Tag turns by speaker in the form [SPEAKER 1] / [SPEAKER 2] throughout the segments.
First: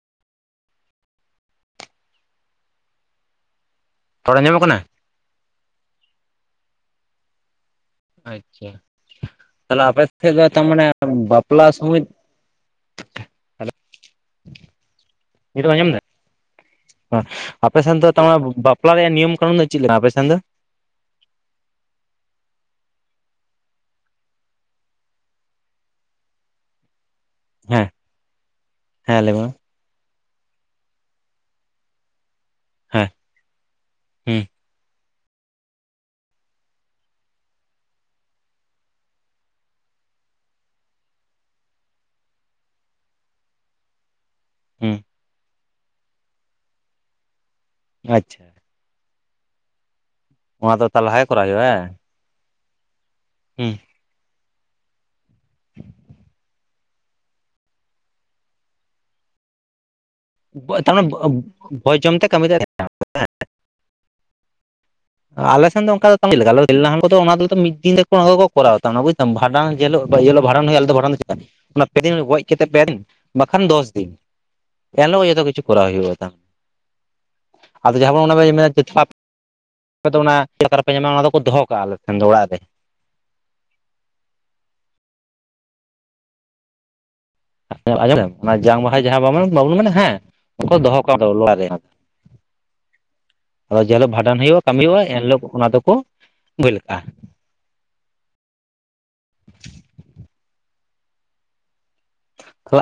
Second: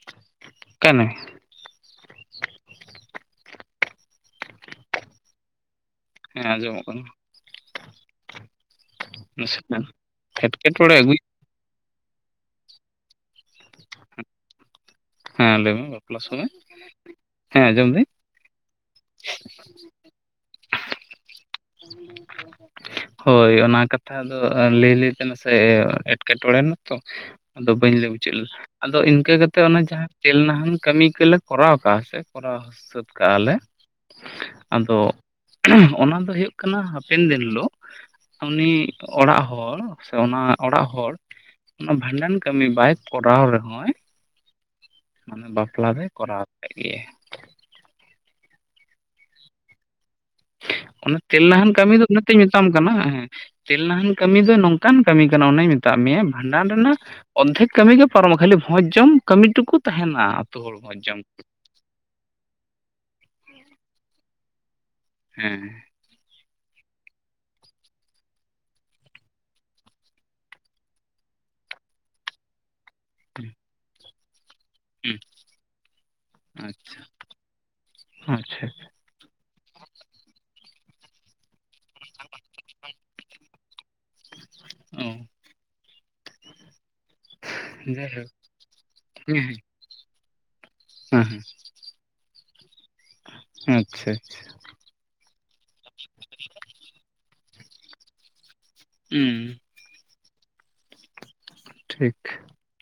[SPEAKER 1] [unintelligible]
[SPEAKER 2] ᱨᱚᱲ ᱟᱡᱚᱢᱚᱜ ᱠᱟᱱᱟ?
[SPEAKER 1] ᱦᱮᱸ ᱟᱸᱡᱚᱢᱚᱜ ᱠᱟᱱᱟ ᱾
[SPEAKER 2] ᱟᱪᱪᱷᱟ
[SPEAKER 1] ᱱᱟᱥᱮ
[SPEAKER 2] ᱛᱟᱦᱚᱞᱮ
[SPEAKER 1] ᱱᱟᱜ
[SPEAKER 2] ᱟᱯᱮ ᱥᱮᱫ ᱛᱟ ᱢᱟᱱᱮ
[SPEAKER 1] ᱮᱴᱠᱮᱴᱚᱬᱮ ᱟᱹᱜᱩᱭᱮᱫ
[SPEAKER 2] ᱵᱟ ᱼᱯᱞᱟ ᱥᱚᱢᱚᱭ [inaudible]
[SPEAKER 1] ᱦᱮᱸ ᱞᱟᱹᱭ ᱢᱮ
[SPEAKER 2] ᱟᱸᱡᱚᱢ ᱫᱟ
[SPEAKER 1] ᱵᱟᱯᱞᱟ ᱥᱚᱢᱚᱭ? ᱦᱮᱸ
[SPEAKER 2] ᱟᱯᱮ
[SPEAKER 1] ᱟᱸᱡᱚᱢ
[SPEAKER 2] ᱥᱮᱱ
[SPEAKER 1] ᱫᱟᱹᱧ
[SPEAKER 2] ᱫᱚ ᱛᱟᱨ ᱢᱟᱱᱮ ᱵᱟᱯᱞᱟ ᱨᱮᱭᱟᱜ ᱱᱤᱭᱚᱢ ᱠᱟᱹᱱᱩᱱ ᱫᱚ ᱪᱮᱫ ᱞᱮᱱᱟ ᱟᱯᱮ ᱥᱮᱱ ᱫᱚ?
[SPEAKER 1] [inaudible] ᱦᱳᱭ ᱚᱱᱟ ᱠᱟᱛᱷᱟ ᱫᱚ ᱞᱟᱹᱭ ᱞᱟᱹᱭᱛᱮ ᱱᱟᱥᱮ ᱮᱸᱴᱠᱮᱴᱚᱬᱮᱭ ᱱᱟᱛᱚ ᱾ ᱟᱫᱚ
[SPEAKER 2] ᱦᱮᱸ
[SPEAKER 1] ᱵᱟᱹᱧ ᱞᱟᱹᱭ ᱢᱩᱪᱟᱹᱫ ᱞᱮᱫᱟ ᱟᱫᱚ
[SPEAKER 2] ᱦᱮᱸ
[SPEAKER 1] ᱤᱱᱠᱟᱹ
[SPEAKER 2] ᱞᱟᱹᱭ ᱢᱮ
[SPEAKER 1] ᱠᱟᱛᱮᱜ ᱚᱱᱟ ᱡᱟᱦᱟᱸ ᱛᱮᱞ ᱱᱟᱦᱟᱱ ᱠᱟᱹᱢᱤ ᱠᱚᱞᱮ ᱠᱚᱨᱟᱣ ᱟᱠᱟᱜᱼᱟ ᱥᱮ ᱠᱚᱨᱟᱣ ᱥᱟᱹᱛ
[SPEAKER 2] ᱦᱮᱸ
[SPEAKER 1] ᱠᱟᱜᱼᱟ ᱞᱮ
[SPEAKER 2] ᱦᱩᱸ
[SPEAKER 1] ᱛᱚ ᱚᱱᱟ ᱫᱚ ᱦᱩᱭᱩᱜ ᱠᱟᱱᱟ ᱦᱟᱯᱮᱱ ᱫᱤᱱ ᱦᱤᱞᱳᱜ ᱩᱱᱤ ᱚᱲᱟᱜ ᱦᱚᱲ ᱥᱮ ᱚᱱᱟ ᱚᱲᱟᱜ ᱦᱚᱲ ᱚᱱᱟ ᱵᱷᱟᱸᱰᱟᱱ ᱠᱟᱹᱢᱤ ᱵᱟᱭ ᱠᱚᱨᱟᱣ ᱨᱮᱦᱚᱸᱭ
[SPEAKER 2] ᱦᱩᱸ
[SPEAKER 1] ᱢᱟᱱᱮ ᱵᱟᱯᱞᱟ ᱫᱚᱭ ᱠᱚᱨᱟᱣ ᱠᱮᱫ ᱜᱮᱭᱟ ᱾
[SPEAKER 2] ᱟᱪᱪᱷᱟ ᱫᱚ
[SPEAKER 1] ᱚᱱᱟ
[SPEAKER 2] ᱛᱟᱞᱦᱟᱭ
[SPEAKER 1] ᱛᱮᱞ
[SPEAKER 2] ᱠᱚᱨᱟᱣ ᱦᱩᱭᱩᱜᱼᱟ
[SPEAKER 1] ᱱᱟᱦᱟᱱ
[SPEAKER 2] ᱦᱮᱸ
[SPEAKER 1] ᱠᱟᱹᱢᱤ ᱫᱚ ᱚᱱᱟᱛᱤᱧ ᱢᱮᱛᱟᱢ ᱠᱟᱱᱟ
[SPEAKER 2] ᱦᱩᱸ
[SPEAKER 1] ᱛᱮᱞ ᱱᱟᱦᱟᱱ ᱠᱟᱹᱢᱤ ᱫᱚ ᱱᱚᱝᱠᱟᱱ ᱠᱟᱹᱢᱤ ᱠᱟᱱᱟ ᱚᱱᱟᱧ ᱢᱮᱛᱟᱫ ᱢᱮᱭᱟ ᱵᱷᱟᱸᱰᱟᱱ ᱨᱮᱱᱟᱜ ᱚᱨᱫᱷᱮᱠ ᱠᱟᱹᱢᱤ ᱜᱮ ᱯᱟᱨᱚᱢᱚᱜ ᱠᱷᱟᱹᱞᱤ ᱵᱷᱚᱡᱽ ᱡᱚᱢ ᱠᱟᱹᱢᱤ ᱴᱩᱠᱩ ᱛᱟᱦᱮᱱᱟ ᱾
[SPEAKER 2] [unintelligible] ᱛᱟᱨ ᱢᱟᱱᱮ ᱵᱷᱚᱡᱽ ᱡᱚᱢ ᱛᱮ ᱠᱟᱹᱢᱤ ᱫᱚ [unintelligible]
[SPEAKER 1] ᱦᱮᱸ
[SPEAKER 2] ᱟᱞᱮ ᱥᱮᱱ ᱫᱚ ᱚᱱᱠᱟ ᱪᱮᱫ ᱞᱮᱠᱟ ᱟᱞᱮ ᱫᱚ ᱛᱮᱞ ᱱᱟᱦᱟᱱ ᱠᱚ ᱫᱚ ᱚᱱᱟ ᱫᱚ ᱢᱤᱫ ᱫᱤᱱ ᱛᱮ ᱠᱚ ᱠᱚᱨᱟᱣ ᱛᱟᱦᱮᱱᱟ ᱵᱩᱡᱫᱟᱢ, ᱵᱷᱟᱰᱟᱱ ᱡᱮ ᱦᱮᱞᱳᱜ ᱡᱮ ᱦᱮᱞᱳᱜ ᱵᱷᱟᱰᱟᱱ ᱦᱳᱭᱳᱜᱼᱟ ᱟᱞᱮ ᱫᱚ ᱵᱷᱟᱰᱟᱱ ᱪᱮᱠᱟ ᱚᱱᱟ ᱯᱮ ᱫᱤᱱ ᱜᱚᱡ ᱠᱟᱛᱮᱫ ᱯᱮ ᱫᱤᱱ ᱵᱟᱠᱷᱟᱱ ᱫᱚᱥ ᱫᱤᱱ ᱾ ᱮᱱ
[SPEAKER 1] ᱦᱩᱸ
[SPEAKER 2] ᱦᱤᱞᱚᱜ ᱜᱮ ᱡᱚᱛᱚ ᱠᱤᱪᱷᱩ ᱠᱚᱨᱟᱣ ᱦᱩᱭᱩᱜᱼᱟ ᱾ ᱟᱫᱚ ᱡᱟᱦᱟᱸ
[SPEAKER 1] ᱟᱪᱪᱷᱟ ᱟᱪᱪᱷᱟ
[SPEAKER 2] ᱵᱚᱱ [unintelligible] [unintelligible] ᱫᱚ ᱚᱱᱟ ᱪᱮᱫᱠᱟ ᱨᱮᱯᱮ ᱧᱟᱢᱟ ᱚᱱᱟ ᱫᱚᱠᱚ ᱫᱚᱦᱚ ᱠᱟᱜᱼᱟ ᱟᱞᱮᱥᱮᱱ ᱫᱚ ᱚᱲᱟᱜ ᱨᱮ ᱾
[SPEAKER 1] ᱚ ᱡᱟᱭᱦᱳᱠ
[SPEAKER 2] [inaudible] ᱚᱱᱟ ᱡᱟᱝ ᱵᱟᱦᱟ ᱡᱟᱦᱟᱸ
[SPEAKER 1] ᱦᱮᱸ
[SPEAKER 2] ᱵᱟᱵᱚᱱ ᱢᱮᱱᱟ ᱦᱮᱸ
[SPEAKER 1] ᱦᱮᱸ
[SPEAKER 2] [inaudible] ᱡᱤᱞᱳᱜ
[SPEAKER 1] ᱟᱪᱪᱷᱟ
[SPEAKER 2] ᱵᱷᱟᱸᱰᱟᱱ ᱦᱩᱭᱩᱜᱼᱟ [unintelligible] ᱮᱱᱦᱤᱞᱳᱜ ᱚᱱᱟ ᱫᱚᱠᱚ ᱵ ᱠᱟᱜᱼᱟ
[SPEAKER 1] ᱦᱩᱸ ᱴᱷᱤᱠ
[SPEAKER 2] ᱟᱜ